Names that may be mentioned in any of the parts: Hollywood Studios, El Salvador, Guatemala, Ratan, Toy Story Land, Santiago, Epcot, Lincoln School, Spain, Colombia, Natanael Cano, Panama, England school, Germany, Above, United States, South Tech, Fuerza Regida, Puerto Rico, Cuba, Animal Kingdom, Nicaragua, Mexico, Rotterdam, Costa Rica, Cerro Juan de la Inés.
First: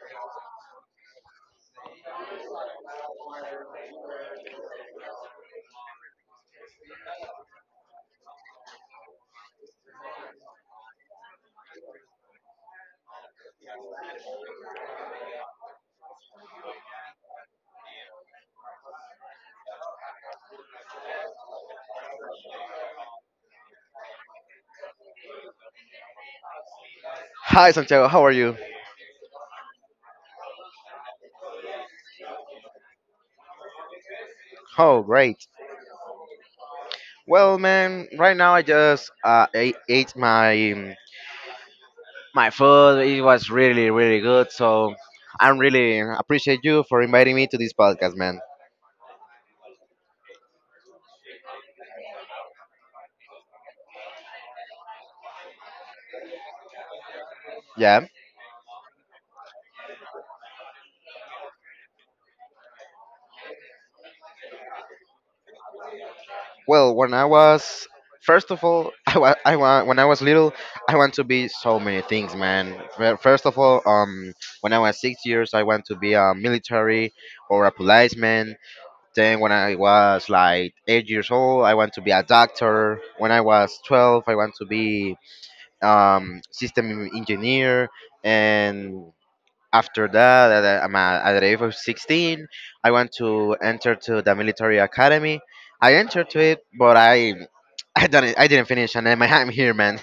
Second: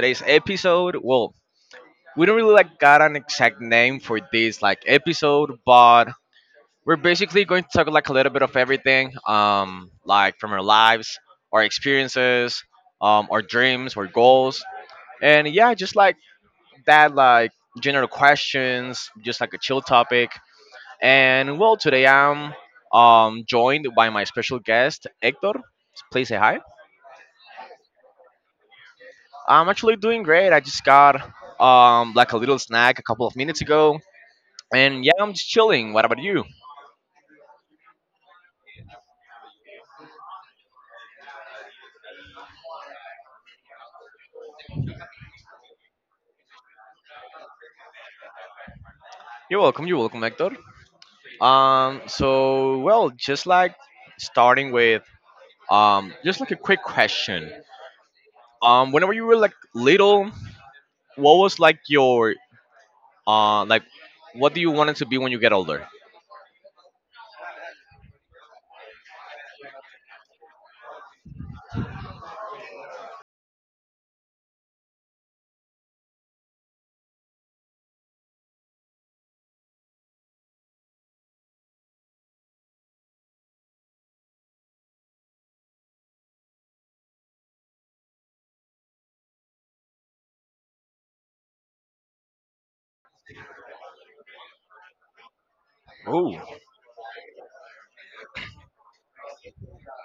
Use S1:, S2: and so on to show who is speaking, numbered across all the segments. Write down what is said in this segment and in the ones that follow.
S1: today's episode, well, we don't really like got an exact name for this like episode, but we're basically going to talk like a little bit of everything, like from our lives, our experiences, our dreams, our goals, and yeah, just like that, like general questions, just like a chill topic. And well, today I'm joined by my special guest, Hector. Please say hi.
S2: Hi Santiago, how are you?
S1: I'm actually doing great. I just got like a little snack a couple of minutes ago,
S2: Oh,
S1: and yeah, I'm
S2: great.
S1: just chilling. What about you?
S2: Well, man, right now I just ate my my food. It was really, really good. So I'm really appreciate you for inviting me to this podcast, man.
S1: You're welcome. You're welcome, Hector. So well, just like starting with just like a quick question.
S2: Yeah.
S1: Whenever you were like little, what was like your uh like, what do you wanted to be when you get older?
S2: Well, when I was first of all, when I was little, I want to be so many things, man. First of all, when I was 6 years, I want to be a military or a policeman. Then when I was like 8 years old, I want to be a doctor. When I was 12, I want to be system engineer. And after that, at the age of 16, I want to enter to the military academy. I entered
S1: Oh,
S2: to it, but I I didn't finish, and I'm, I'm here, man.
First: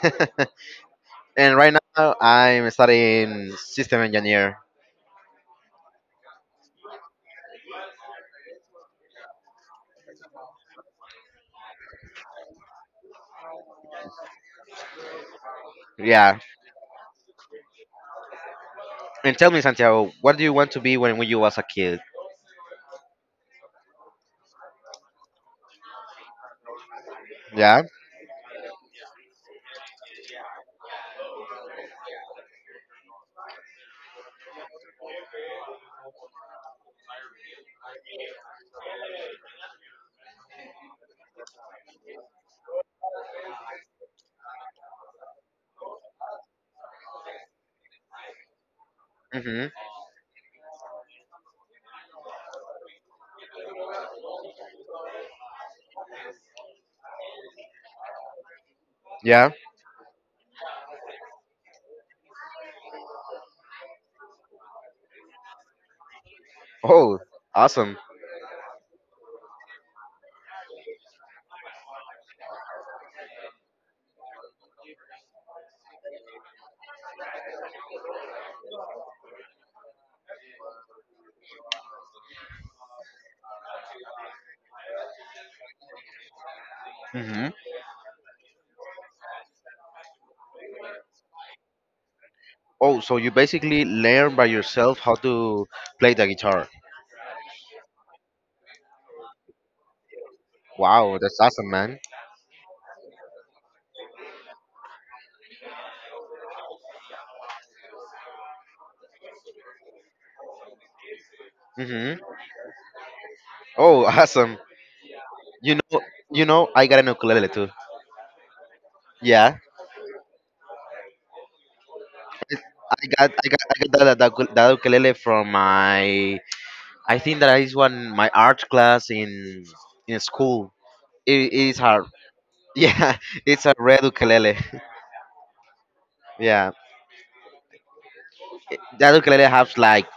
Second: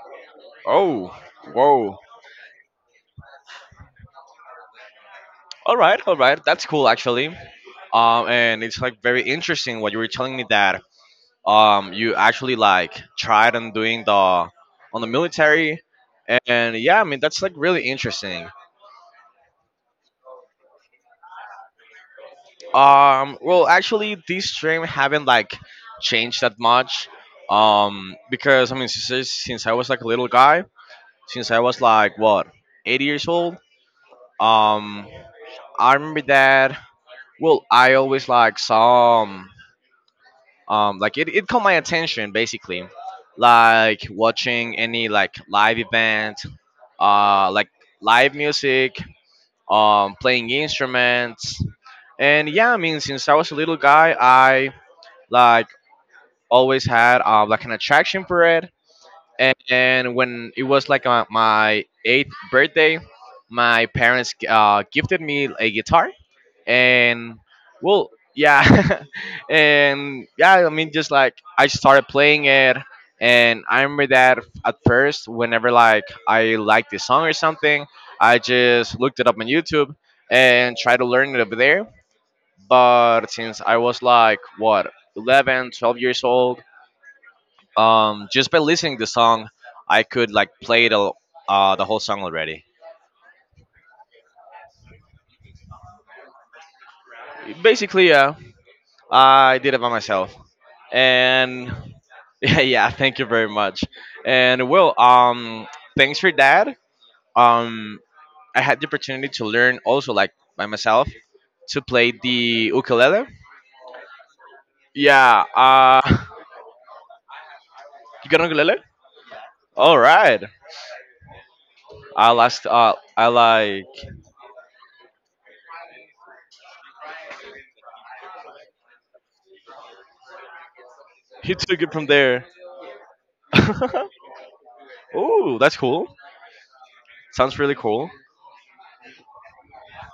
S1: oh,
S2: And right
S1: whoa.
S2: now, I'm studying system engineer.
S1: All right, all right. That's cool, actually. And it's like very interesting what you were telling me that you actually like tried on doing the on the military,
S2: Yeah.
S1: and yeah, I mean that's like really interesting.
S2: And tell me, Santiago, what do you want to be when you was a kid?
S1: Well, actually, this stream haven't like changed that much,
S2: Yeah.
S1: because I mean since I was like a little guy, since I was like what 8 years old, um, I remember that. Well, I always like saw, it caught my attention basically like watching any like live event uh like live music
S2: Hmm.
S1: playing instruments and yeah I mean since I was a little guy I like always had like an attraction for it
S2: Yeah.
S1: and when it was like my eighth birthday, my parents gifted me a guitar.
S2: Oh,
S1: And
S2: awesome.
S1: well, yeah. And yeah, I mean, just like I started playing it. And I remember that at first, whenever like I liked the song or something, I just looked it up on YouTube and tried to learn it over there. But since I was like, what, 11, 12 years old,
S2: Hmm.
S1: just by listening to the song, I could like play the whole song already.
S2: Oh, so you basically learn by yourself how to play the guitar.
S1: Basically, yeah, I did it by myself,
S2: Wow, that's awesome,
S1: and
S2: man.
S1: yeah, yeah. Thank you very much. And well, thanks for that. Um, I had the opportunity to learn also like by myself to play
S2: Hmm.
S1: the ukulele.
S2: Oh, awesome.
S1: Yeah.
S2: You know, you know, I got an ukulele too.
S1: You got an ukulele?
S2: Yeah,
S1: All right. I last. I
S2: I
S1: like.
S2: got that ukulele from my. I think that is one my art class in school. It,
S1: He
S2: it is
S1: took it
S2: hard.
S1: from there.
S2: Yeah, it's a red ukulele.
S1: Oh, that's cool.
S2: Yeah,
S1: Sounds really cool.
S2: That ukulele has like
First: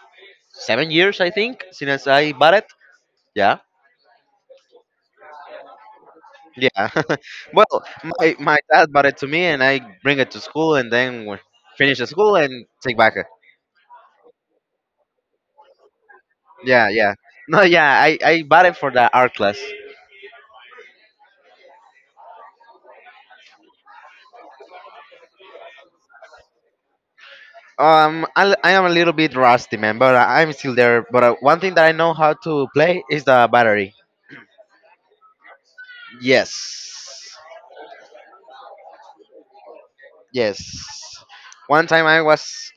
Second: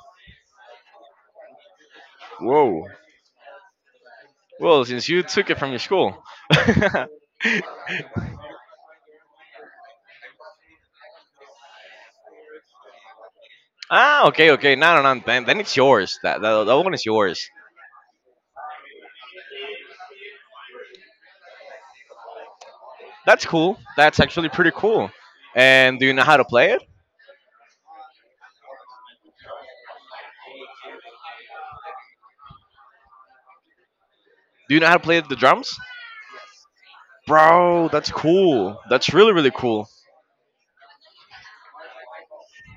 S2: 7 years, I think, since I bought it.
S1: Whoa.
S2: Yeah.
S1: Well, since you took it from your school.
S2: Yeah. Well, my dad bought it to me, and I bring it to school, and then we finish the school and take back it.
S1: Ah, okay, okay. No, no, no. Then it's yours. That, that that
S2: Yeah,
S1: one is
S2: yeah.
S1: yours.
S2: No, yeah. I bought it for the art class.
S1: That's cool. That's actually pretty cool. And do you know how to play it?
S2: I am a little bit rusty, man, but I'm still there. But one thing that I know how to play is the battery.
S1: Do you know how to play the drums?
S2: Yes,
S1: Bro, that's cool. That's really really cool.
S2: yes. One time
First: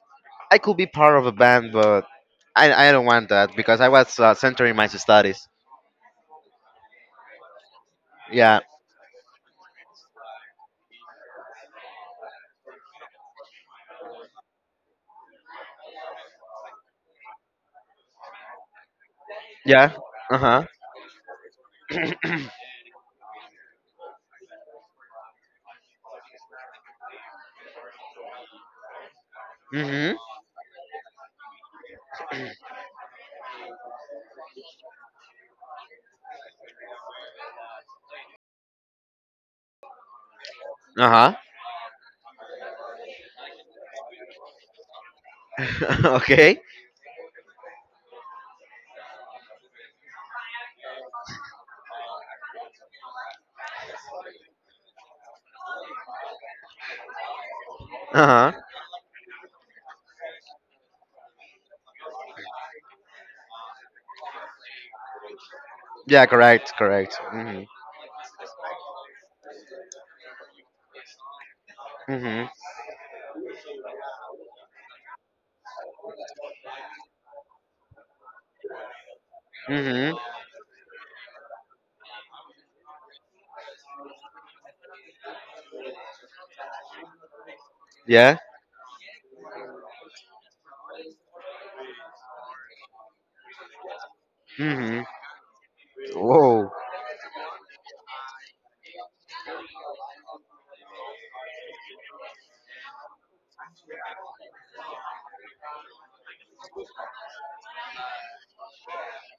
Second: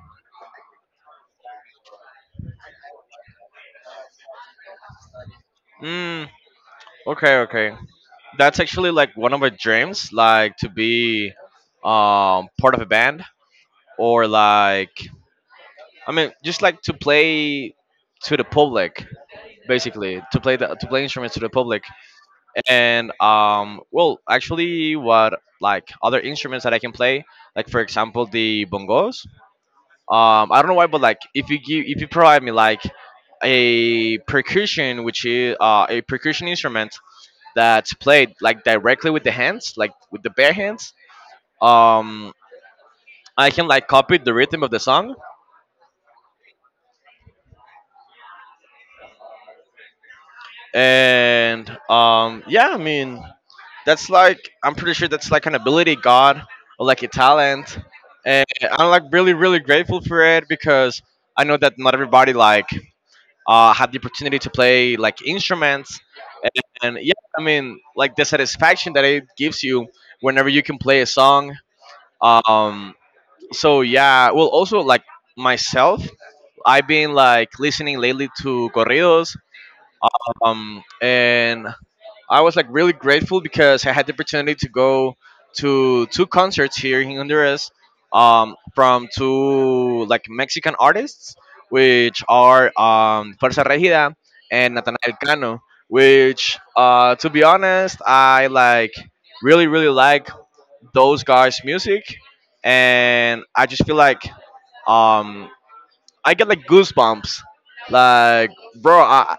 S2: I could be part of a band, but I don't want that because I was centering my studies.
S1: Mm, okay, okay. That's
S2: Yeah,
S1: actually like one of my dreams, like to be part of a band or like I mean just like to play to the public
S2: yeah.
S1: basically
S2: Uh
S1: to play
S2: huh.
S1: the, to play instruments to the public and well actually what like other instruments that I can play like for example the bongos
S2: Mhm.
S1: I don't know why but like if you give if you provide me like a percussion which is a percussion instrument that's played like directly with the hands like with the bare hands
S2: Uh huh.
S1: um I can like copy the rhythm of the song
S2: Okay.
S1: and yeah, I mean, that's like I'm pretty sure that's like an ability God or like a talent,
S2: Uh
S1: and
S2: huh.
S1: I'm like really really grateful for it because I know that not everybody like have the opportunity to play like instruments,
S2: Yeah. Correct.
S1: and yeah,
S2: Correct.
S1: I
S2: Mhm.
S1: mean like the satisfaction that it gives you whenever you can play a song.
S2: Mhm.
S1: Um, so yeah, well also like myself, I've been like listening lately to corridos
S2: Mhm.
S1: and I was like really grateful because I had the opportunity to go to two concerts here in Honduras,
S2: Yeah.
S1: from two like Mexican artists, which are Fuerza Regida and
S2: Mhm.
S1: Natanael Cano. Which,
S2: Whoa.
S1: to be honest, I like really really like those guys' music, and I just feel like um, I get like goosebumps. Like, bro, I,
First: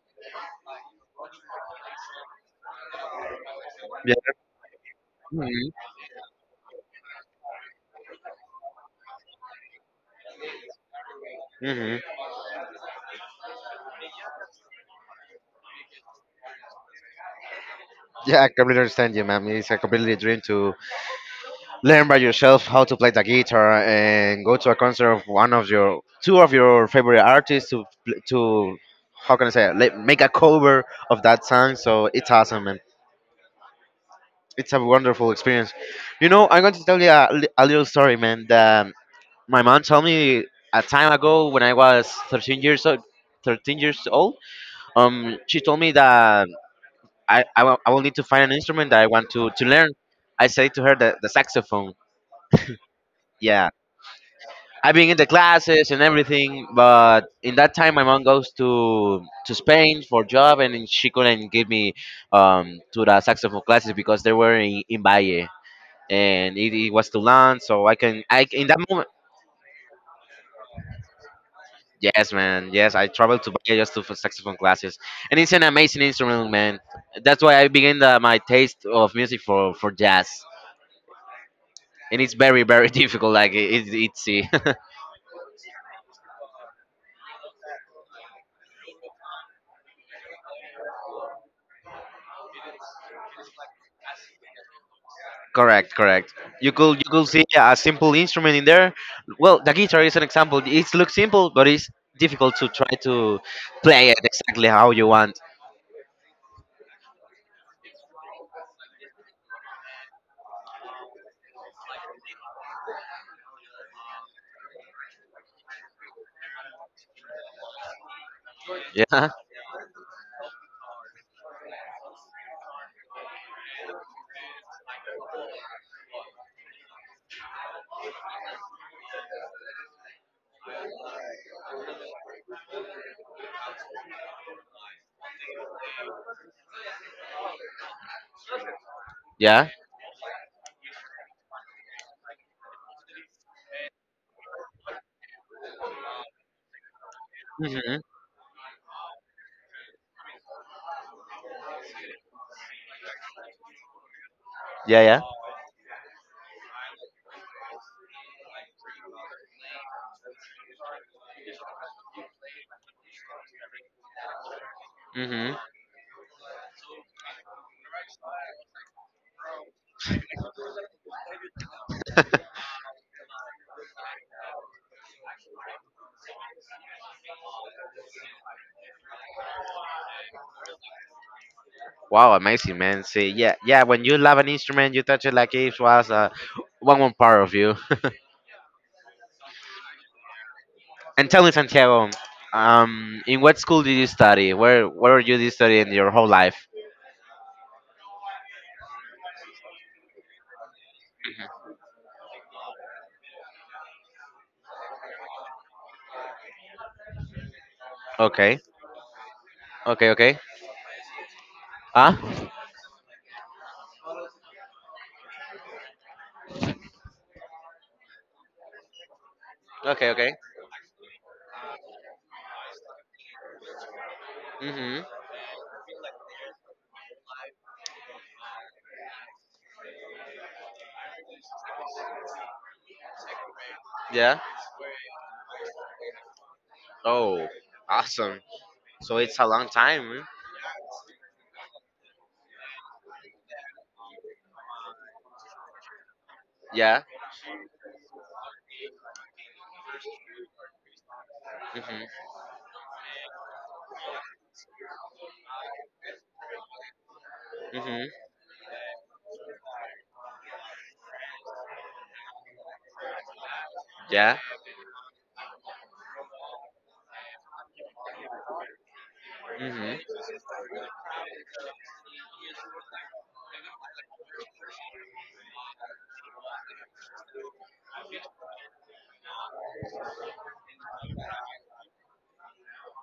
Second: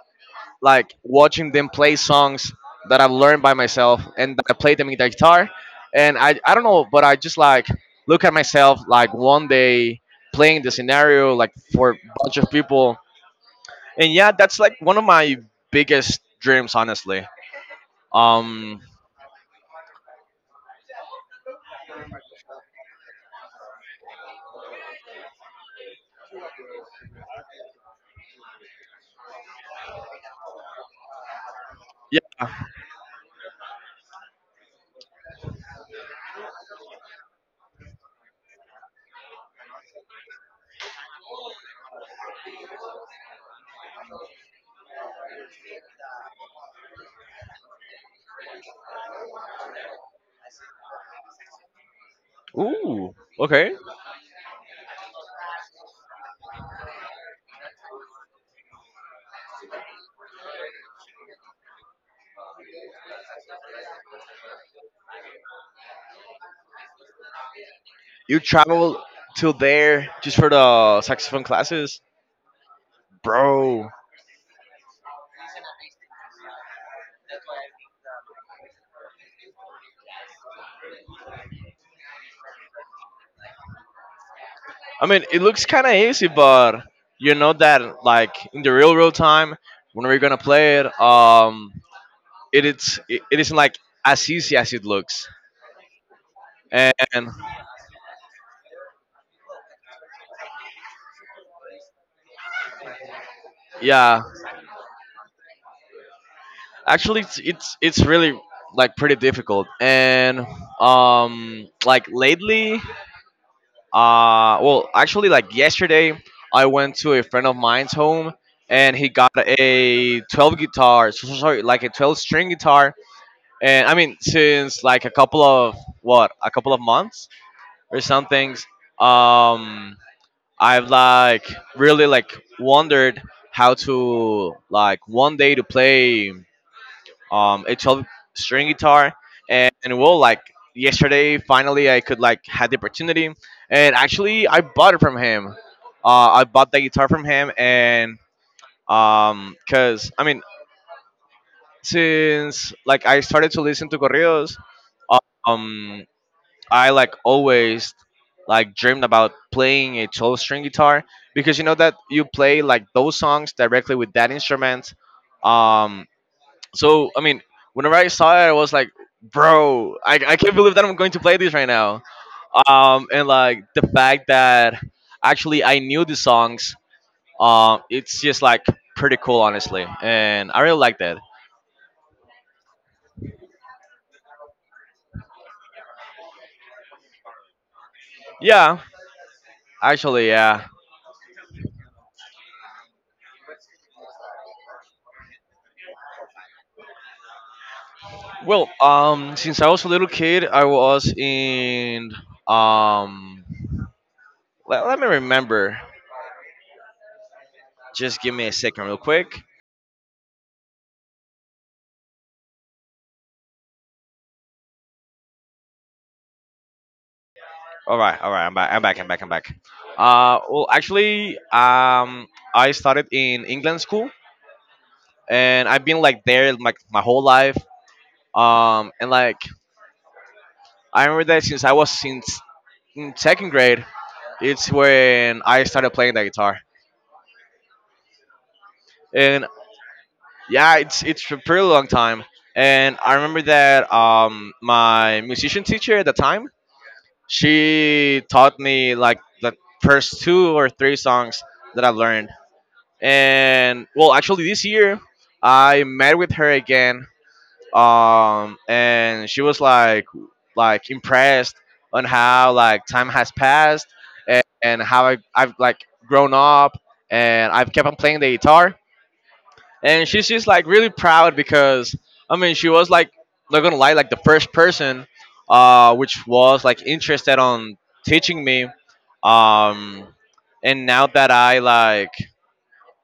S1: like watching them play songs that I've learned by myself
S2: Yeah.
S1: and that I play them in the guitar.
S2: Mhm.
S1: And I don't know, but I just like look at myself like one day playing the scenario like for a
S2: Mhm.
S1: bunch of people. And yeah, that's like one of my biggest dreams, honestly.
S2: Yeah. I
S1: Um,
S2: completely understand you, ma'am. It's a completely dream to learn by yourself how to play the guitar and go to a concert of one of your two of your favorite artists to pl- to how can I say it? Like, make a cover of that song. So
S1: yeah.
S2: it's awesome, man. It's a wonderful experience. You know, I'm going to tell you a little story, man, that my mom told me a time ago when I was 13 years old. 13 years old. She told me that I will need to find an instrument that I want to learn. I said to her the saxophone.
S1: Ooh,
S2: Yeah,
S1: okay.
S2: I've been in the classes and everything, but in that time my mom goes to Spain for job, and then she couldn't give me to the saxophone classes because they were in Valle, and it was too long. So I can
S1: You
S2: I in that
S1: travel
S2: moment.
S1: to there just for the saxophone classes,
S2: Yes, man. Yes, I traveled to Bahia
S1: bro.
S2: just to for saxophone classes, and it's an amazing instrument, man. That's why I began my taste of music for jazz, and it's very, very difficult. Like it's easy.
S1: I mean, it looks kind of easy, but you know that like in the real real time when we're gonna play it, it isn't like as easy as it looks.
S2: Correct, correct. You could you
S1: And
S2: could see a simple instrument in there. Well, the guitar is an example. It looks simple, but it's difficult to try to play it
S1: yeah,
S2: exactly how you want.
S1: actually, it's really like pretty difficult. And like lately, well, actually, like yesterday, I went to a friend of mine's home and he
S2: Yeah,
S1: got a 12 guitar, sorry, like a 12 string guitar and I mean since like a couple of what a couple of months or some things. Um, I've like really like wondered how to like one day to play a 12 string guitar
S2: yeah.
S1: and well like yesterday finally I could like had the opportunity and actually I bought it from him. I bought the guitar from him
S2: Hmm.
S1: and cuz I mean since like I started to listen to corridos
S2: Yeah, yeah.
S1: um I like always like dreamed about playing a 12 string guitar because you know that you play like those songs directly with that instrument.
S2: Hmm.
S1: Um, so I mean, whenever I saw it, I was like, bro, I can't believe that I'm going to play this right now. And like the fact that actually I knew the songs, it's just like pretty cool, honestly, and I really like that.
S2: Wow, amazing, man. See, yeah, yeah. When you love an instrument, you touch it like it was one part of you.
S1: Yeah, actually, yeah.
S2: And tell me, Santiago, in what school did you study? Where did you study in your whole life?
S1: Well, since I was a little kid, I was in. Um, let me remember. Just give me a
S2: Okay,
S1: second, real quick.
S2: okay, okay. Huh?
S1: All right, all right. I'm back. I'm back. I'm back. I'm back.
S2: Okay, okay.
S1: Well, actually, I started in England school,
S2: Mhm.
S1: and I've been like there like my whole life. And like I remember that since I was since in second grade,
S2: Yeah.
S1: it's when I started playing the guitar.
S2: Oh, awesome. So it's
S1: And
S2: a long time. Mm?
S1: yeah, it's a pretty long time. And I remember that my musician teacher at the time,
S2: Yeah.
S1: she taught me like the first two or three songs that I've
S2: Mhm.
S1: learned. And well, actually, this year I met with her again,
S2: Mhm.
S1: and she was like impressed on how like time has passed
S2: Yeah.
S1: and how I've like grown up and I've kept on playing the guitar
S2: Mhm.
S1: and she's just like really proud because I mean she was like not gonna lie like the first person which was like interested on teaching me um and now that I like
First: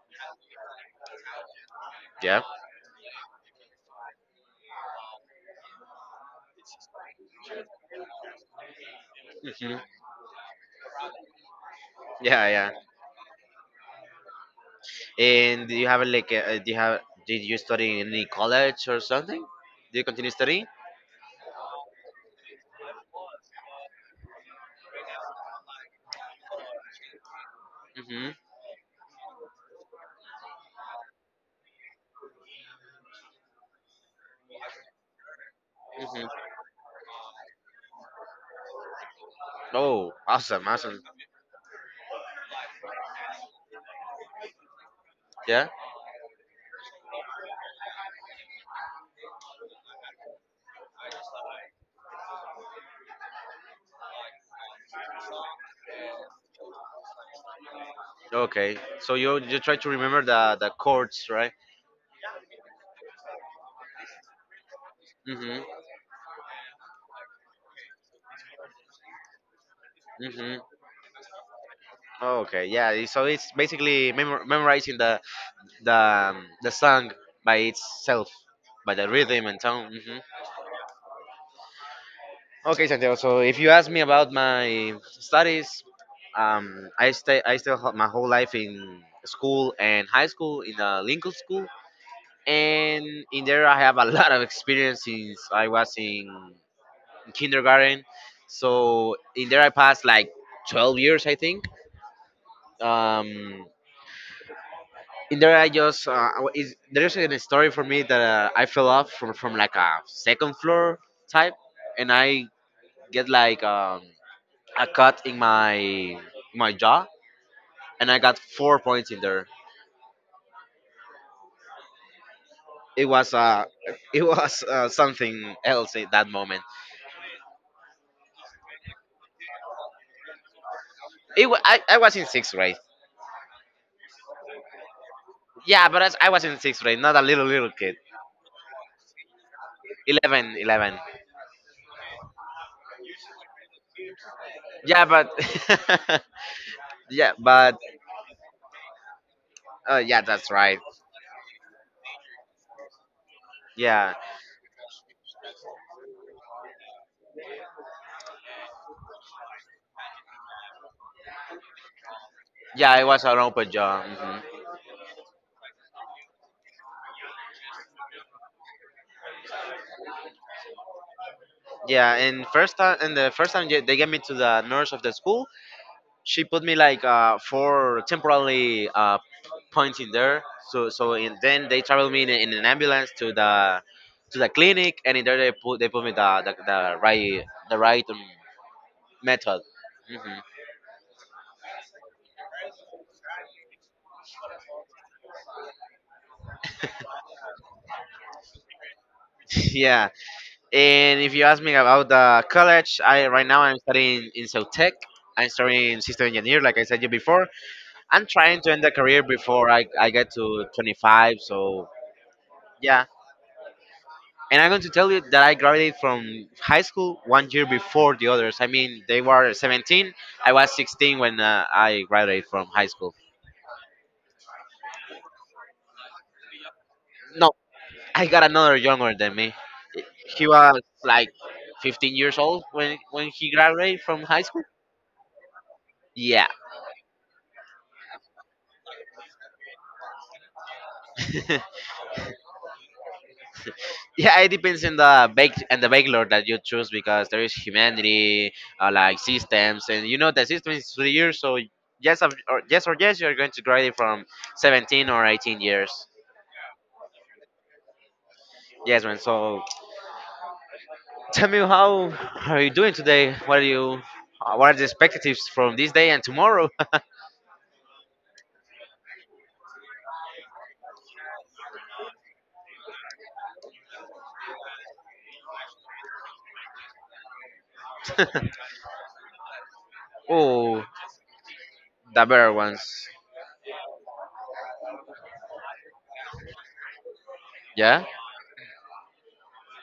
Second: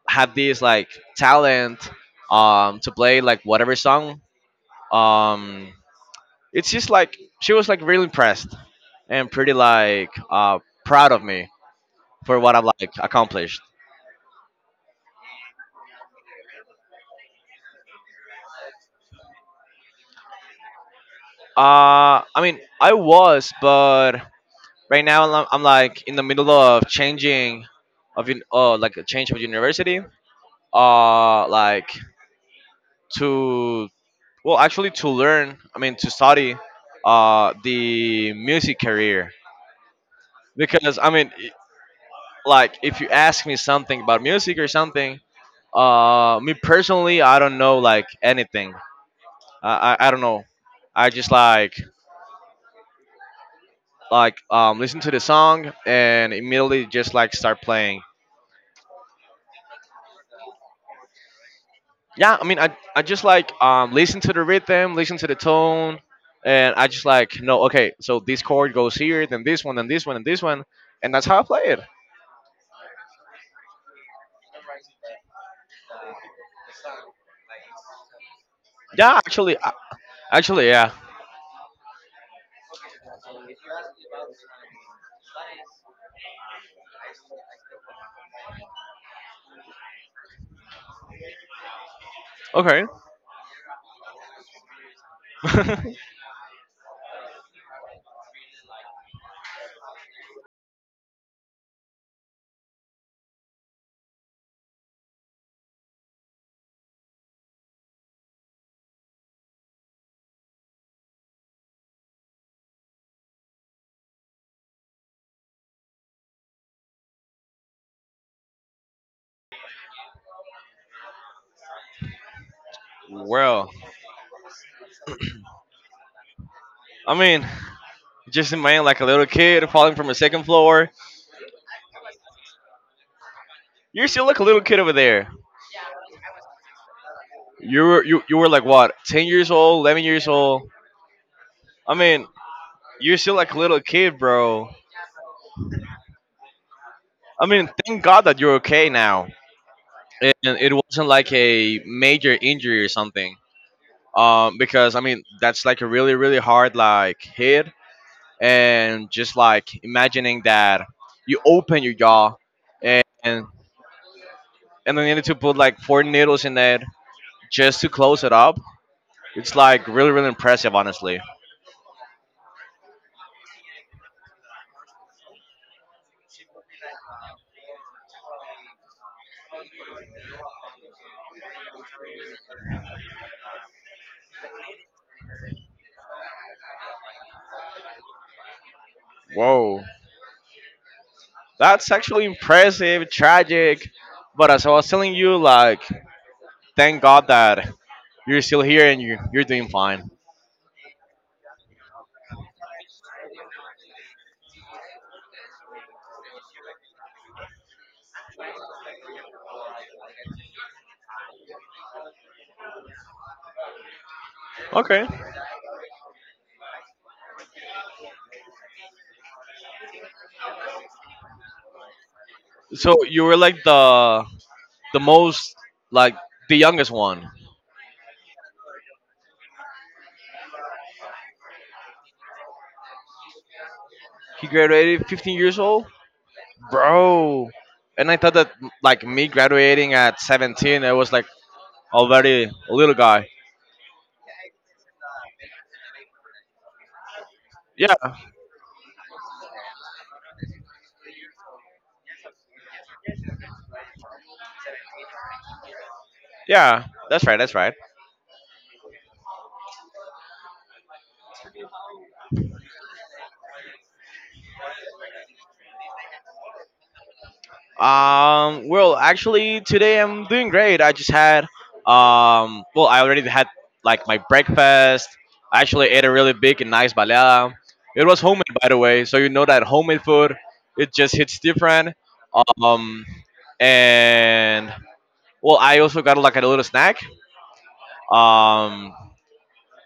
S1: have this like talent
S2: Yeah.
S1: to play like whatever song um it's just like she was like really impressed and pretty
S2: Mhm.
S1: like proud of me for
S2: Yeah,
S1: what I've
S2: yeah.
S1: like accomplished
S2: And do you have a, like? A, do you have? Did you study in any college or something? Do you continue studying?
S1: I mean I was but right now, I'm like in the middle of changing,
S2: Hmm.
S1: like a change of university. Like to well, actually to learn. I mean to
S2: Hmm.
S1: study, the music career
S2: Oh, awesome,
S1: because
S2: awesome.
S1: I mean, like if you ask me something about music or something,
S2: Yeah.
S1: me personally, I don't know like anything. I don't know. I just like listen to the song and immediately just like start playing
S2: Okay, so you try to remember the chords, right?
S1: yeah I mean I just like listen to the rhythm listen to the
S2: Hmm.
S1: tone and I just like no okay so this chord goes here then this
S2: Hmm.
S1: one and that's how I play it
S2: Okay, yeah. So it's basically memorizing the song by itself, by the
S1: yeah
S2: rhythm
S1: actually
S2: and tone. Hmm.
S1: actually yeah
S2: Okay, Santiago. So if you ask me about my studies, I stay I still ho- my whole life in school and high school in the Lincoln School,
S1: okay
S2: and in there I have a lot of experience since I was in kindergarten. So in there I passed like 12 years, I think. Um, in there I just is there's a story for me that I fell off from like a second floor type, and I get like a cut in my jaw, and I got 4 points in there. It was
S1: Well
S2: it was something else at that moment.
S1: I mean just imagine like a little kid falling from a second floor
S2: I was in sixth grade.
S1: you're still like a little kid over there
S2: Yeah, but I was in sixth grade, not a little little
S1: you
S2: kid.
S1: were you were like what 10 years old 11 years
S2: 11,
S1: old
S2: 11.
S1: I mean you're still like a little kid bro
S2: Yeah, but yeah,
S1: I mean
S2: but
S1: thank god that you're okay now
S2: yeah, that's
S1: and it
S2: right.
S1: wasn't like a major injury or something.
S2: Yeah,
S1: Because I mean that's like a really really hard like hit, and just like imagining that you open your jaw,
S2: yeah, it was an
S1: and
S2: open job. Hmm.
S1: then you need to put like four needles in it just to close it up. It's like really really impressive, honestly.
S2: Yeah, and the first time they get me to the nurse of the school, she put me like four temporarily points in there. So and then they travel me in an ambulance to the clinic, and in there they put me the right method.
S1: Whoa,
S2: Hmm.
S1: that's actually impressive, tragic, but as I was telling you, like thank God that you're still here and you're doing
S2: Yeah.
S1: fine.
S2: And if you ask me about the college, I right now I'm studying in South Tech. I'm studying system engineer, like I said you before. I'm trying to end the career before I get to 25. So yeah, and I'm going to
S1: Okay,
S2: tell you that I graduated from high school one year before the others. I mean, they were 17. I was 16 when I graduated from high
S1: so
S2: school.
S1: you were like the most like the youngest one.
S2: No, I got another younger than me. He was like 15 years old when he graduated from high
S1: He
S2: school.
S1: graduated 15 years old,
S2: Yeah.
S1: bro. And I thought that like me graduating at 17, I was like already a little guy.
S2: Yeah, it depends on the bake and the bake that you choose because there is
S1: Yeah,
S2: humanity, like systems, and you know the system is 3 years, so or yes, you're going to graduate from 17 or 18 years.
S1: yeah, that's right, that's right.
S2: Yes, man. So tell me, how are you doing today? What are you? What are the expectations from this day and tomorrow?
S1: Well, actually, today I'm doing great. I already had like my breakfast. I actually ate a really big and nice baleada. It was homemade, by the way, so you know that homemade food
S2: Oh,
S1: it just hits different.
S2: the better ones.
S1: Um, and Well, I also got like a little snack.
S2: Yeah,
S1: Um,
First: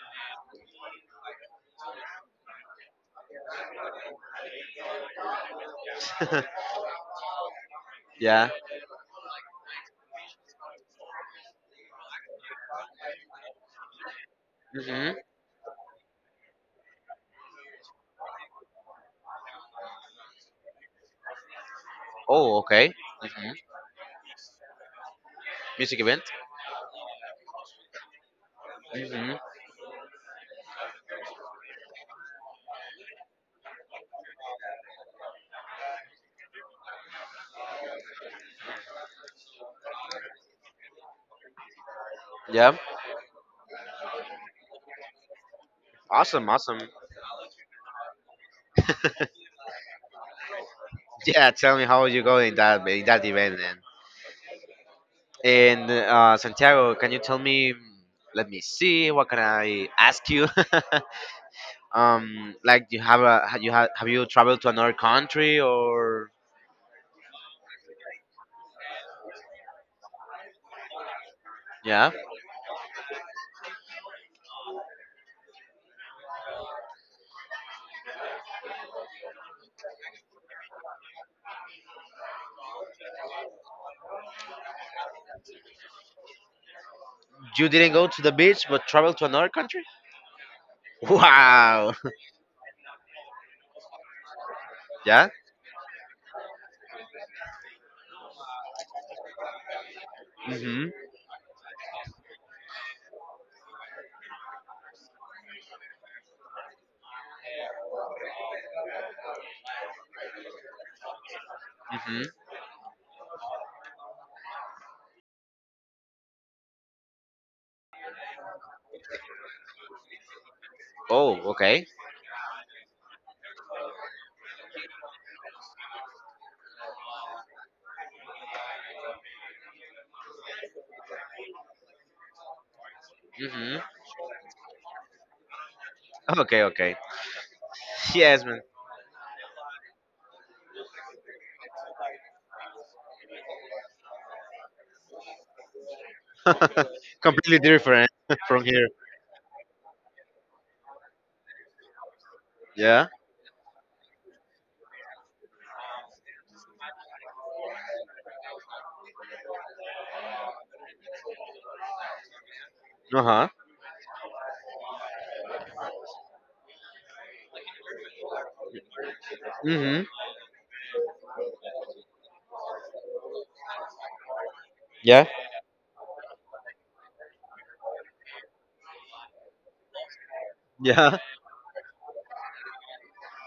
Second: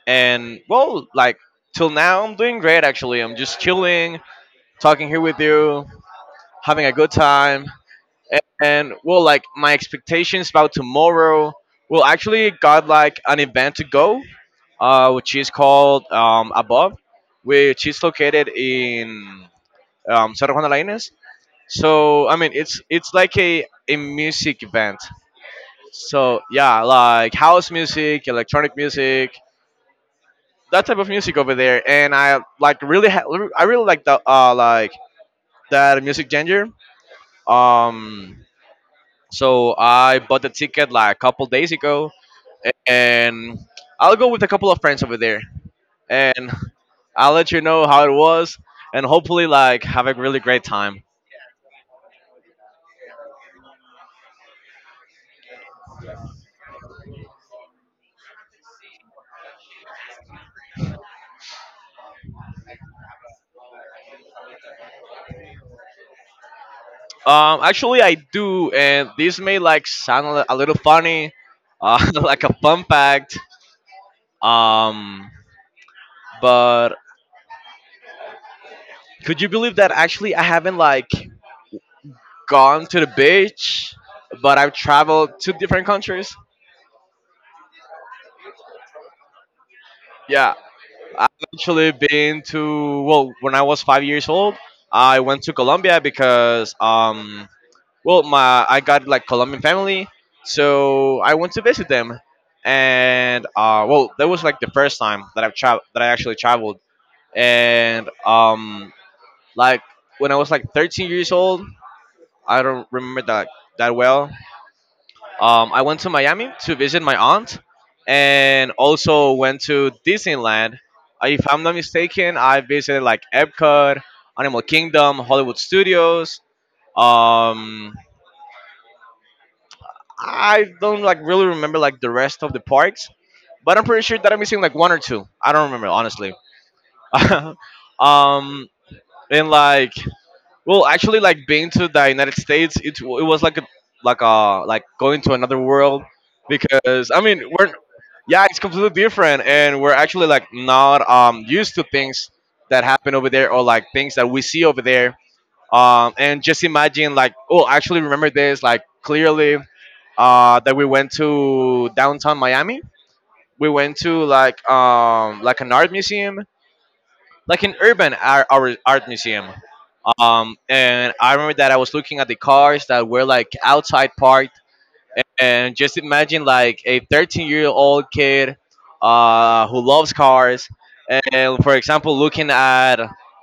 S1: and, well, like till now, I'm doing great. Actually, I'm just chilling, talking here with you, having a good time. And,
S2: yeah.
S1: and well, like my expectations about tomorrow. Well, actually, got like an event to go,
S2: Hmm.
S1: which is called Above, which is located in Cerro Juan de la Inés. So I mean,
S2: Oh,
S1: it's
S2: okay.
S1: it's like
S2: Hmm.
S1: a music event.
S2: Music event.
S1: So yeah, like house music, electronic music,
S2: Hmm.
S1: that type of music over there, and I really like the like that music genre. Um, so I bought the ticket like a couple days ago,
S2: Yeah.
S1: and I'll go with a couple of friends over there,
S2: Awesome,
S1: and
S2: awesome.
S1: I'll let you know how it was, and hopefully like have a really great time.
S2: Yeah, tell me how you go in that event then. And Santiago, can you tell me? Let me see. What can I ask you? Like you have a ha- you have you traveled to another country or
S1: Actually I do, and this may like sound a little funny,
S2: Yeah?
S1: like a fun fact. Um, But could you believe that actually I haven't like gone to the beach, but I've traveled to different countries?
S2: You didn't go to the beach, but traveled to another country.
S1: Yeah, I've
S2: Wow.
S1: actually been to well, when I was 5 years old, I
S2: Yeah.
S1: went to Colombia because well my I got like Colombian family,
S2: Mhm.
S1: so I went to visit them, and that was like the first time that I actually traveled, and like when I was like 13 years old,
S2: Mhm.
S1: I don't remember that that well. I went to Miami to visit my aunt, and also went to Disneyland.
S2: Oh,
S1: If I'm not
S2: okay.
S1: mistaken, I visited like Epcot, Animal Kingdom, Hollywood Studios. Um, I don't like really remember like the rest of the parks,
S2: Mhm.
S1: but I'm pretty sure that I'm missing like one or two. I don't remember honestly.
S2: Okay. Okay. Yes, man.
S1: um, and like, well, actually, like being to the United States, it was like a going to another world, because I mean
S2: Completely
S1: we're,
S2: different
S1: yeah, it's
S2: from here.
S1: completely different, and we're actually like not used to things that
S2: Yeah.
S1: happen over there, or like things that we see over there. And just imagine, like, oh, I actually remember this like clearly, that we went to downtown Miami.
S2: Uh huh.
S1: We went to, like, like an art museum, like an urban art museum.
S2: Mhm.
S1: And I remember that I was looking at the cars that were like outside parked,
S2: Yeah.
S1: and just imagine, like, a 13-year-old kid, who loves cars,
S2: Yeah.
S1: and, for example, looking at,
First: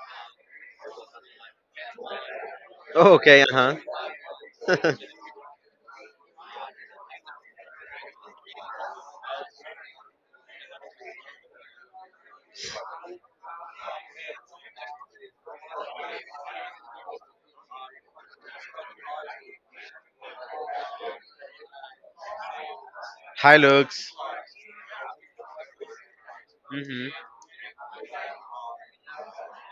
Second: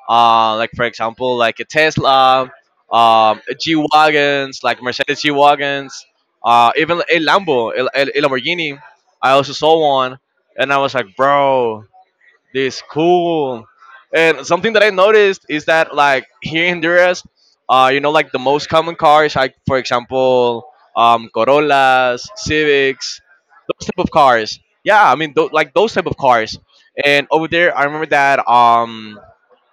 S1: like for example like a Tesla,
S2: Oh, okay, uh
S1: G wagons, like
S2: huh.
S1: Mercedes G wagons, even a Lambo, a Lamborghini. I also saw one, and I was like, bro, this cool. And something that I noticed is that, like, here in Honduras, like the most common cars, like, for example, Corollas, Civics,
S2: High
S1: those type of
S2: looks.
S1: cars. Yeah, I mean, like those type of cars. And
S2: Hmm.
S1: over there, I remember that,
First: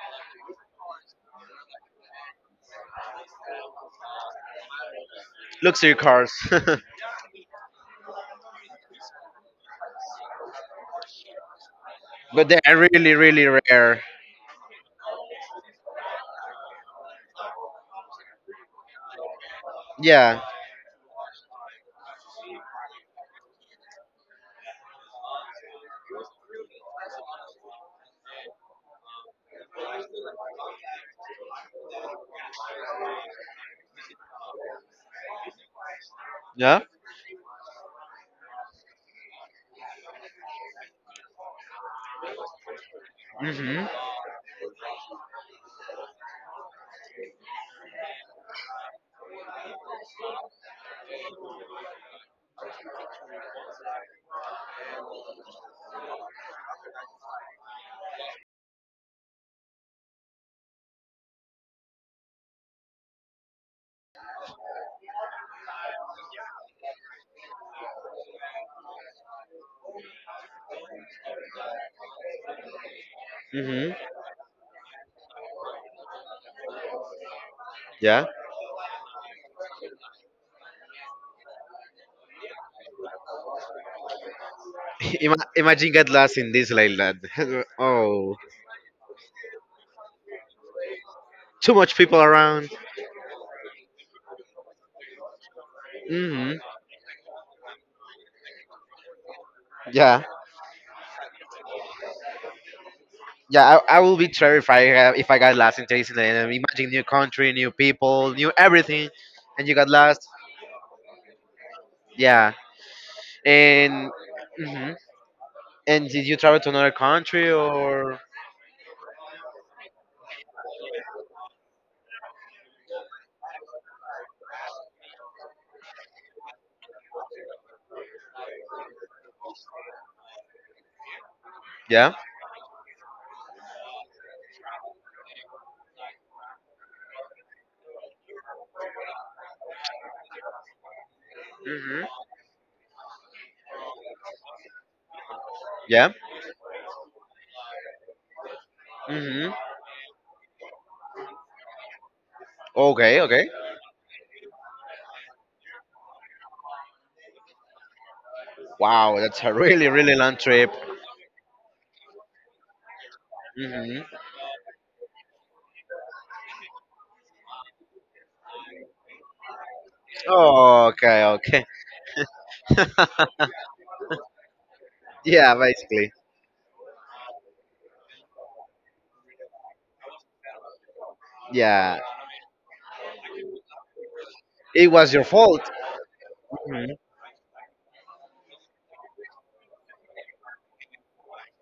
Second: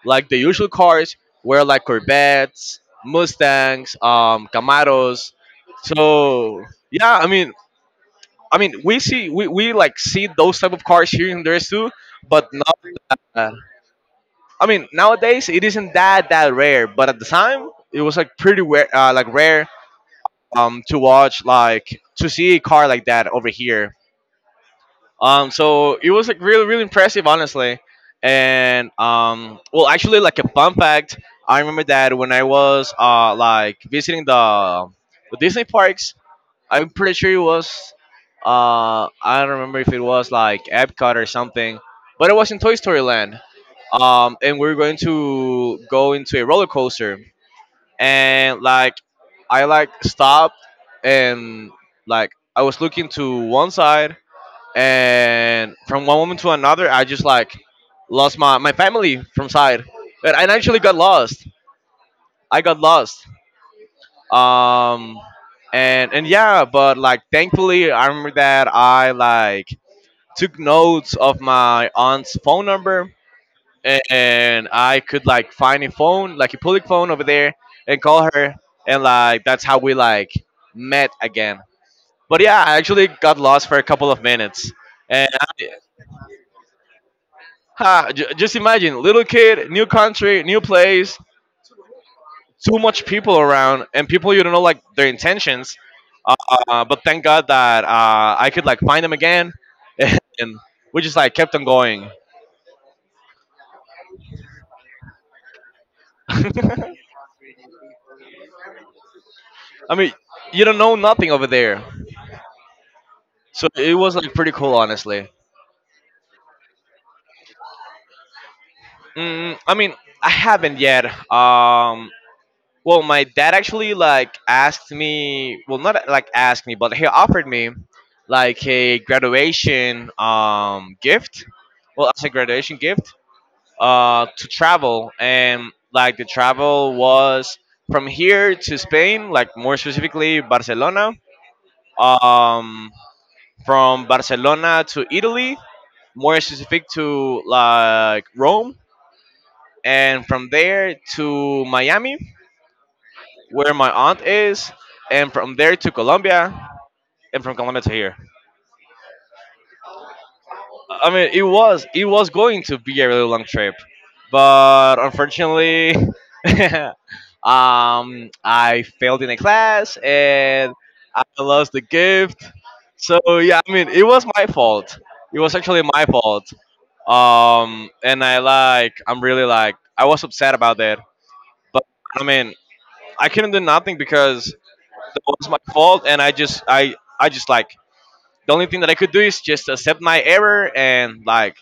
S1: like the usual cars were like Corvettes, Mustangs, Camaros.
S2: Luxury cars,
S1: So
S2: but
S1: yeah, I mean, we see we like see those type of cars here in Honduras too, but
S2: they
S1: not.
S2: are really, really rare.
S1: I mean, nowadays it isn't that rare, but at the time it was like pretty rare, like rare,
S2: Yeah.
S1: to watch, like, to see a car like that over here. So it was like really really impressive, honestly. And, well, actually, like a fun fact, I remember that when I was, like, visiting the Disney parks,
S2: Yeah,
S1: I'm pretty sure it was. I don't remember if it was like Epcot or something, but it was in Toy Story Land.
S2: hmm
S1: And we are going to go into a roller coaster, and, like, I like stopped, and, like, I was looking to one side, and from one moment to another, I just like lost my family from side, and I actually got lost. I got lost, um and yeah, but like thankfully I remember that I like took notes of my aunt's phone number,
S2: hmm
S1: and I could like find a phone, like a public phone over there, and
S2: yeah.
S1: call her, and like that's how we like met again. But yeah, I actually got lost for a couple of minutes, and I,
S2: Imagine get lost in this like that. Oh,
S1: just imagine, little kid, new country, new place,
S2: too much people around.
S1: too much people around, and people you don't know like their intentions.
S2: Hmm.
S1: But thank God that, I could like find them again,
S2: Yeah,
S1: and we just like kept on going.
S2: yeah. I will be terrified if I got lost in Disneyland. And imagine
S1: I
S2: new country, new people, new everything, and you got
S1: mean,
S2: lost.
S1: you don't know nothing over there,
S2: Yeah,
S1: so it
S2: and
S1: was like pretty cool,
S2: hmm
S1: honestly.
S2: did you travel to another country or?
S1: I mean, I haven't yet. Um, well, my dad actually like asked me. Well, not like asked me, but he offered me like a graduation gift. Well,
S2: Yeah.
S1: as a graduation gift, to travel, and like the travel was from here to Spain, like more specifically Barcelona. Um, from Barcelona to Italy,
S2: Yeah.
S1: more specific to like Rome,
S2: Hmm.
S1: and from there to Miami,
S2: Okay. Okay.
S1: where my aunt is, and from there to Colombia, and from Colombia to here.
S2: Wow, that's a really, really long trip.
S1: I mean, it was going to be a really long trip,
S2: Hmm.
S1: but unfortunately, I failed in a class and I
S2: Okay. Okay.
S1: lost the gift. So yeah, I mean, it was my fault. It
S2: Yeah.
S1: was actually my
S2: Basically.
S1: fault. And I like, I'm really like, I was upset about that. But
S2: Yeah.
S1: I mean, I couldn't do nothing because
S2: It was
S1: that
S2: your
S1: was my
S2: fault.
S1: fault, and
S2: Mhm.
S1: I just like the only thing that I could do is just accept my error and like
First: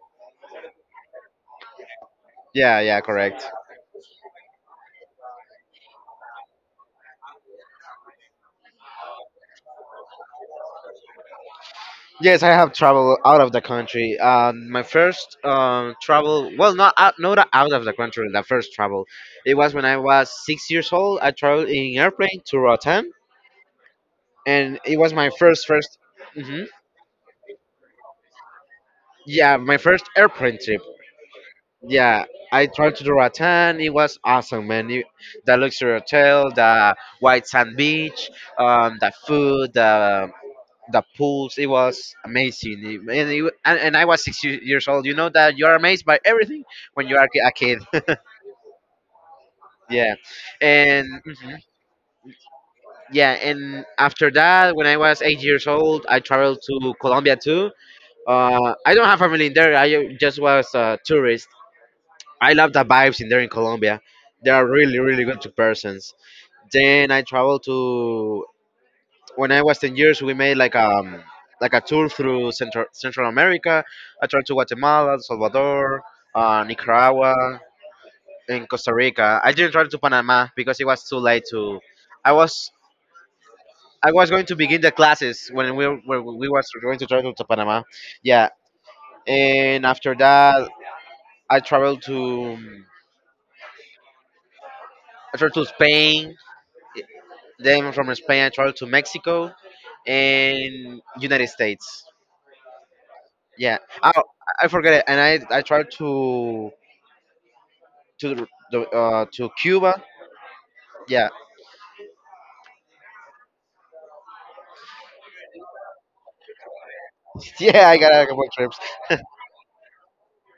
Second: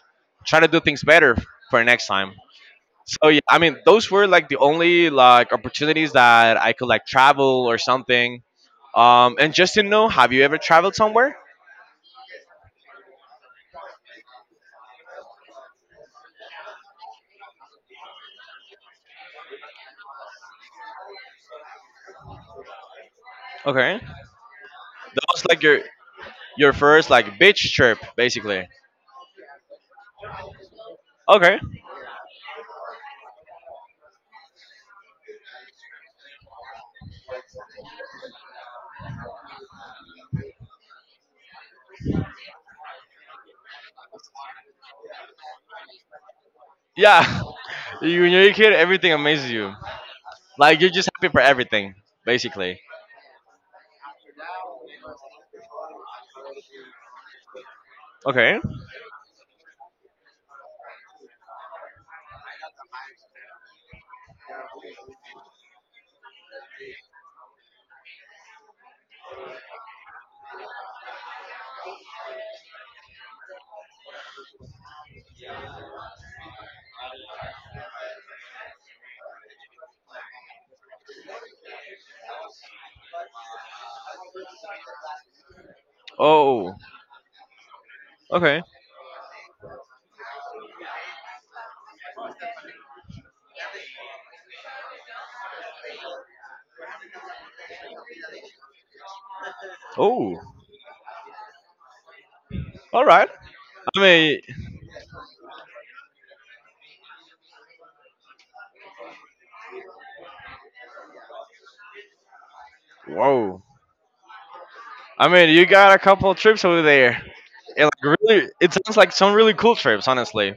S1: try to do things better for next time.
S2: Yeah. Yeah.
S1: So yeah,
S2: Correct.
S1: I mean, those were like the only like opportunities that I could like travel or something. And just to know, have you ever traveled somewhere?
S2: Yes, I have traveled out of the country. My first travel, well, not out, not out of the country. The first travel, it was when I was 6 years old. I traveled in airplane to Rotterdam,
S1: Okay,
S2: and it was
S1: that
S2: my
S1: was like
S2: first
S1: your
S2: first. Mhm.
S1: your first like beach trip, basically.
S2: Yeah, my first airplane trip.
S1: Okay,
S2: Yeah, I tried to do Ratan. It was awesome, man. You, the luxury hotel, the white sand beach, the food, the pools. It was amazing. It- and, it, and I was six years old. You know that you are amazed by everything when you are
S1: yeah,
S2: a kid.
S1: when you're a kid, everything amazes you.
S2: Yeah,
S1: Like you're
S2: and
S1: just happy for
S2: mhm.
S1: everything, basically.
S2: Yeah, and after that, when I was 8 years old, I traveled to Colombia too.
S1: Okay.
S2: I don't have family in there. I just was a tourist. I love the vibes in there in Colombia. They are really, really good to persons. Then I traveled to, when I was 10 years, we made like a tour through Central America. I traveled to Guatemala, El Salvador, Nicaragua, and Costa Rica. I didn't travel to Panama because it was too late to. I was I was going to begin the classes when we was
S1: Oh.
S2: going to travel to Panama. Yeah,
S1: Okay.
S2: and after that I traveled to I traveled to Spain. Then from Spain, I traveled to Mexico
S1: Oh.
S2: and United States.
S1: All right.
S2: Yeah,
S1: I
S2: I,
S1: mean,
S2: I forget it. And I traveled to the, to Cuba. Yeah,
S1: whoa. I mean, you got a couple of trips over there.
S2: yeah,
S1: And
S2: I got
S1: like
S2: a couple
S1: really,
S2: of
S1: it
S2: trips.
S1: sounds like some really cool trips, honestly.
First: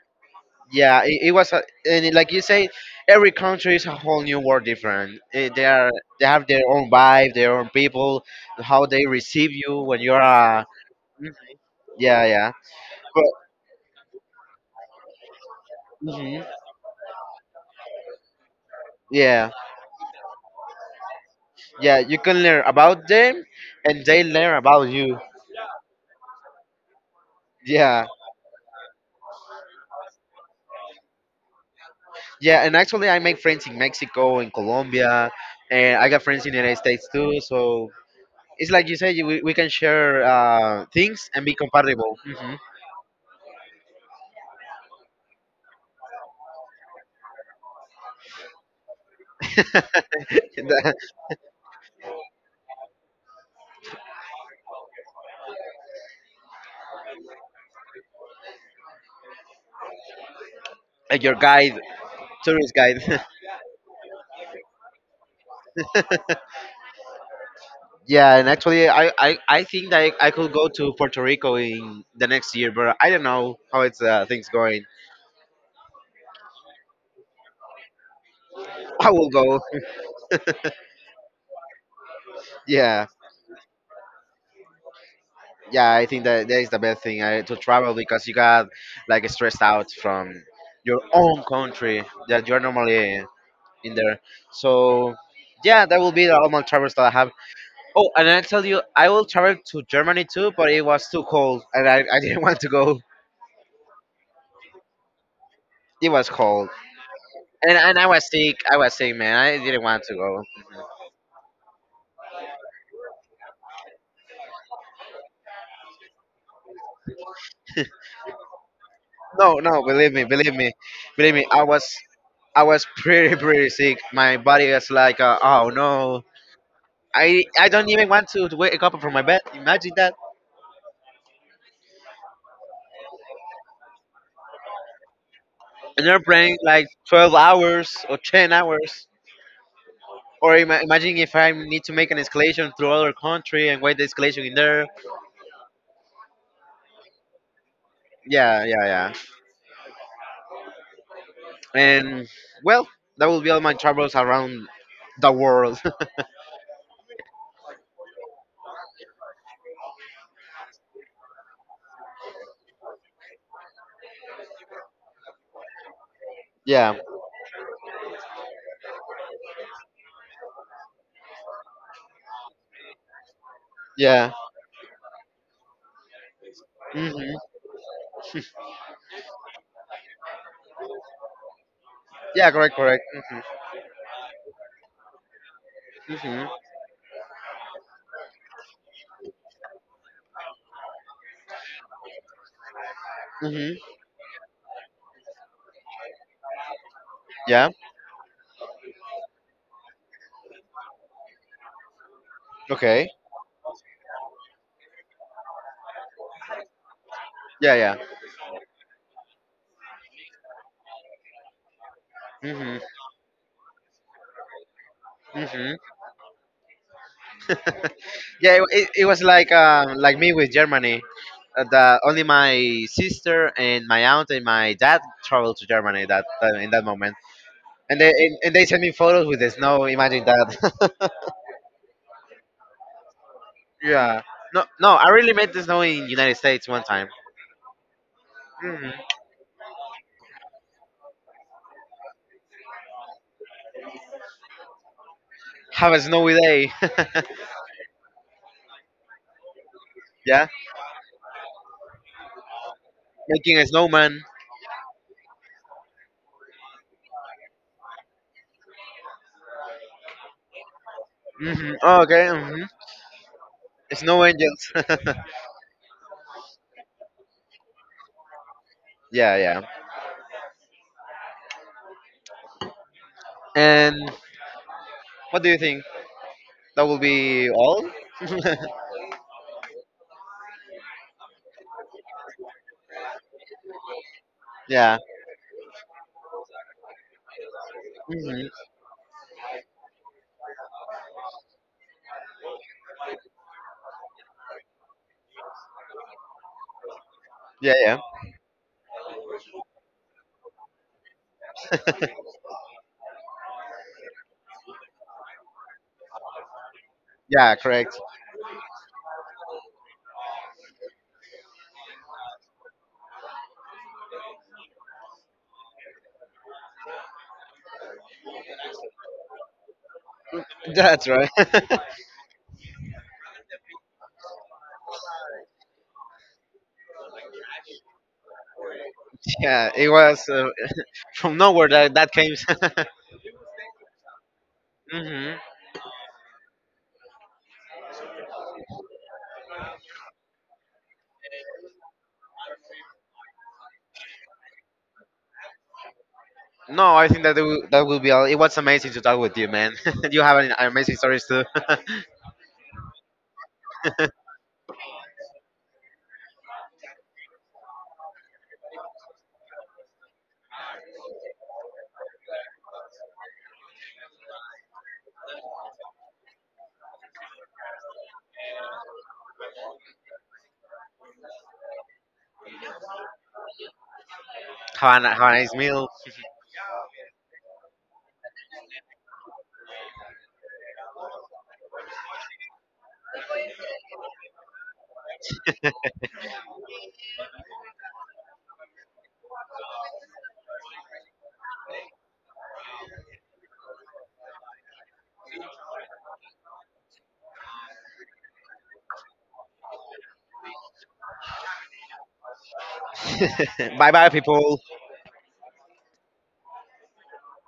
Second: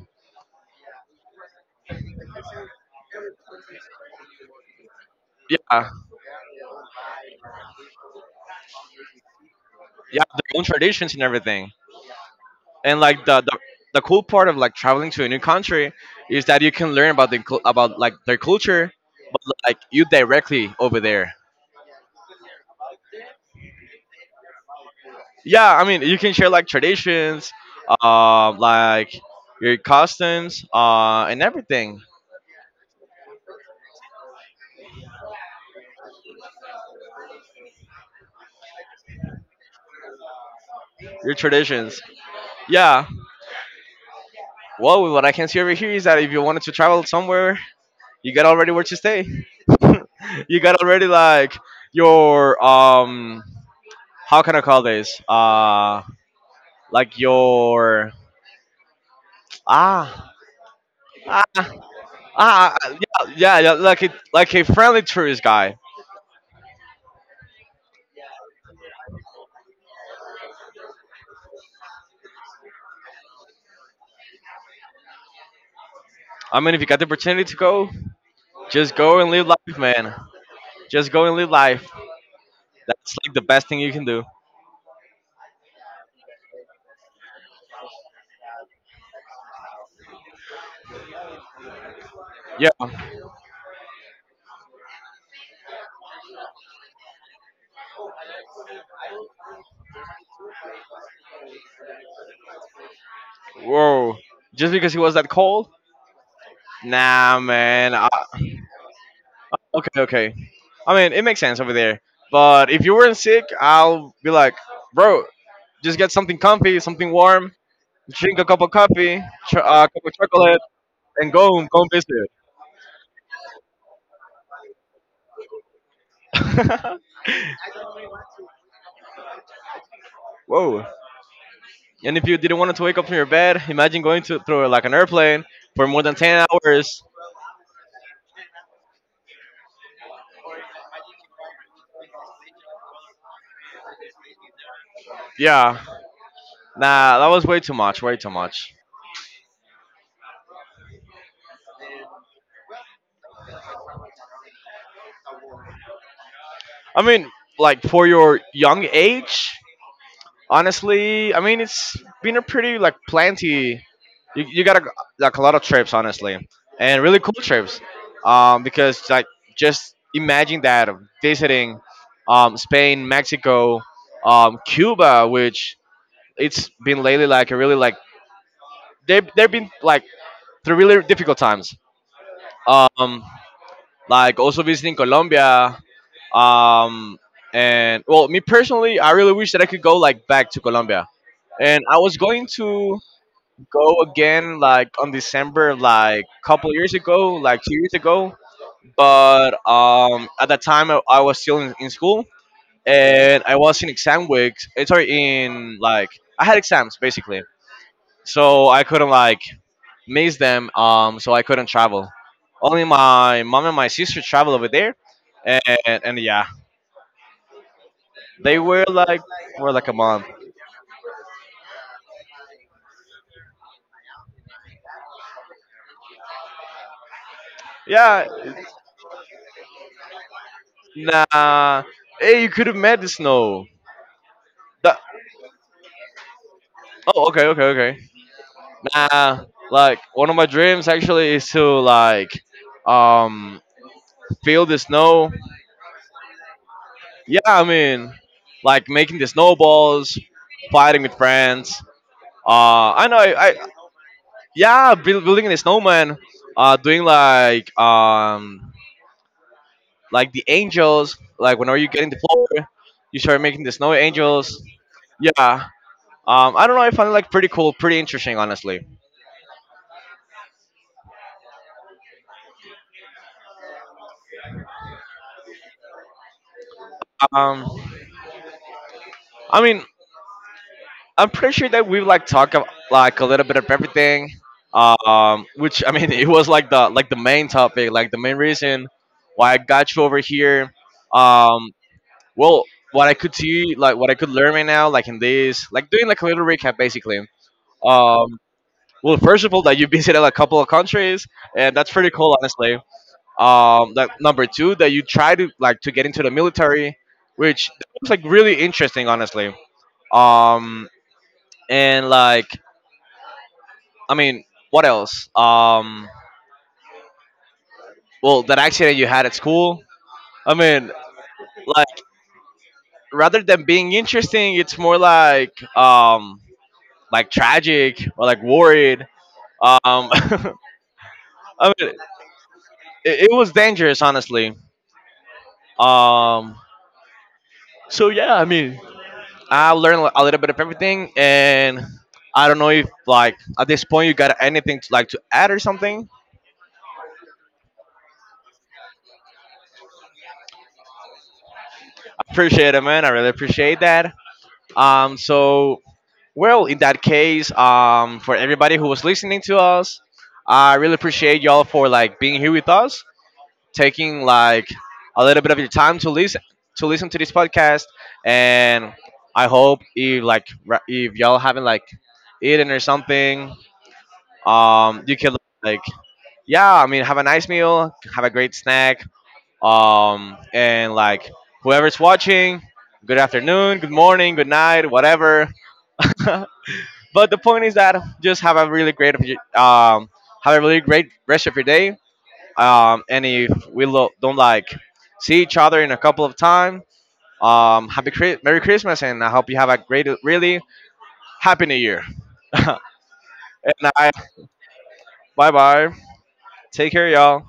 S2: Yeah, it was, like you say, every country is a whole new world different. They
S1: Yeah,
S2: are they have their own vibe, their own people, how they receive you when you're
S1: yeah, their own
S2: a.
S1: traditions and everything.
S2: Yeah, yeah.
S1: And like
S2: But
S1: the cool part of like traveling to a new country
S2: mhm,
S1: is that you can learn about about like their culture, but
S2: yeah,
S1: like you directly over there.
S2: yeah, you can learn about them, and they learn about you.
S1: Yeah, I mean, you can share like traditions,
S2: Yeah,
S1: like your customs, and everything,
S2: yeah, and actually, I make friends in Mexico in Colombia, and I got friends in the United States too. So it's like you said, we can share things
S1: your
S2: and be
S1: traditions.
S2: compatible.
S1: Yeah. Well, what I can see over here is that if you wanted to travel somewhere, you got already where to stay. You got already like your how can I call this? Like your, ah
S2: Like your
S1: ah,
S2: guide, tourist guide.
S1: yeah, yeah, yeah, like it, like a friendly tourist guy.
S2: Yeah, and actually, I think that I could go to Puerto Rico in the next year, but I don't know how it's things going.
S1: I mean, if you got the opportunity to go, just
S2: I
S1: go and
S2: will
S1: live
S2: go.
S1: life, man. Just go and live life.
S2: Yeah.
S1: It's like the best thing you can do.
S2: Yeah, I think that is the best thing to travel because you got like stressed out from your own country that you're
S1: Yeah.
S2: normally in there. So yeah, that will be the amount travels that I have. Oh, and I tell you, I will travel to Germany too, but it was too cold and I didn't want to go.
S1: Whoa. Just because it was that cold?
S2: It was cold,
S1: Nah, man.
S2: and I was sick. I was sick, man, I didn't
S1: Okay,
S2: want to
S1: okay.
S2: go.
S1: I mean, it makes sense over there. But if you weren't sick, I'll be like, bro, just get something comfy, something warm, drink a cup of coffee,
S2: No no
S1: cup of chocolate, and
S2: Believe me,
S1: go home, go and
S2: I was pretty sick. My body was like oh no,
S1: visit.
S2: I don't even want to wake up from my bed. Imagine that.
S1: Whoa. And if you didn't want to wake up from your bed, imagine going to through like an airplane for more
S2: An
S1: than 10
S2: airplane like
S1: hours.
S2: 12 hours or 10 hours. Or imagine if I need to make an escalation through other country and wait the escalation in there.
S1: Yeah. Nah, that was way too much, way too
S2: Yeah,
S1: much.
S2: yeah, yeah. And well, that will be all my travels around the world.
S1: I mean, like for your young age, honestly, I mean it's been a pretty like plenty. You got a, like a lot of trips, honestly,
S2: Yeah,
S1: and really cool trips. Because like just imagine that visiting, Spain, Mexico,
S2: yeah.
S1: Cuba, which it's been lately
S2: Hmm.
S1: like a really like, they've been like through really difficult times.
S2: Yeah, correct, correct.
S1: Um,
S2: Hmm.
S1: like also visiting Colombia.
S2: Hmm.
S1: Um, and well, me personally, I really wish that I could go like back to Colombia, and I was going to
S2: Hmm.
S1: go again like on December like couple years ago, like
S2: Yeah.
S1: 2 years ago. But, at that time I was still in school,
S2: Okay.
S1: and I was in exam weeks. Sorry, in like I had exams basically,
S2: Yeah, yeah.
S1: so I couldn't like miss them. So I couldn't travel.
S2: Hmm.
S1: Only my mom and my sister travel over there, and
S2: Hmm.
S1: and yeah, they
S2: Yeah,
S1: were
S2: it
S1: like
S2: was
S1: for like a
S2: like
S1: month.
S2: me with Germany. That only my sister and my aunt and my dad traveled to Germany that in that moment, and
S1: Yeah,
S2: and they sent me photos with the snow. Imagine that.
S1: nah. Hey, you could have met the snow.
S2: Yeah. No, no,
S1: That,
S2: I really made the snow in United States one time.
S1: oh, okay, okay, okay. Nah, like one of my dreams actually is to like um feel the snow.
S2: Have a snowy day.
S1: Yeah, I mean, like making the snowballs,
S2: Yeah,
S1: fighting with friends. I know. I
S2: making a snowman.
S1: Yeah, building a snowman. Doing like the angels. Like whenever
S2: Hmm.
S1: you get
S2: Oh,
S1: in the
S2: okay. Hmm.
S1: floor, you start making the snow
S2: Snow
S1: angels.
S2: angels.
S1: Yeah. I don't know. I find it like pretty cool, pretty interesting, honestly.
S2: Yeah, yeah. And what do you think? That will be
S1: Um,
S2: all.
S1: I mean, I'm pretty sure that we like talk of, like a little bit of everything.
S2: Yeah.
S1: Which I mean, it was like the main topic, like the main
S2: Hmm.
S1: reason why I got you over here. Um, well, what I could see, like what I could learn right now, like in this, like doing like a little recap, basically.
S2: Yeah, yeah.
S1: Um, well, first of all, that you visited a couple of countries, and that's pretty cool, honestly. That number two, that you try to like to get into the military,
S2: Yeah,
S1: which
S2: correct.
S1: was like really interesting, honestly. Um, and like, I mean, what else? Well, that accident you had at school. I mean,
S2: That's right.
S1: like, rather than being interesting, it's more like, like tragic or like worried.
S2: Yeah, it
S1: Um,
S2: was from nowhere
S1: I mean,
S2: that came.
S1: it was dangerous, honestly.
S2: Hmm.
S1: Um, so yeah, I mean, I learned a little bit of everything, and I don't know if like at this point you got anything to, like to add or something.
S2: No, I think that that will be all. It was amazing to talk with you, man. You have an amazing stories too.
S1: I appreciate it, man. I really appreciate that. Um, so Well, in that case, for everybody who was listening to us, I really appreciate y'all for like being here with us, taking like a little bit of your time to listen to this podcast, and I hope if like if y'all haven't like eaten or something,
S2: Have a
S1: you can,
S2: nice
S1: like,
S2: meal.
S1: yeah, I mean have a nice meal, have a great snack, and like whoever's watching, good afternoon, good morning, good night, whatever. But the point is that just have a really great rest of your day. And if we don't like see each other in a couple of time, Merry Christmas, and I hope you have a great, really happy New Year. and
S2: Bye bye,
S1: I
S2: people.
S1: Bye bye. Take care, y'all.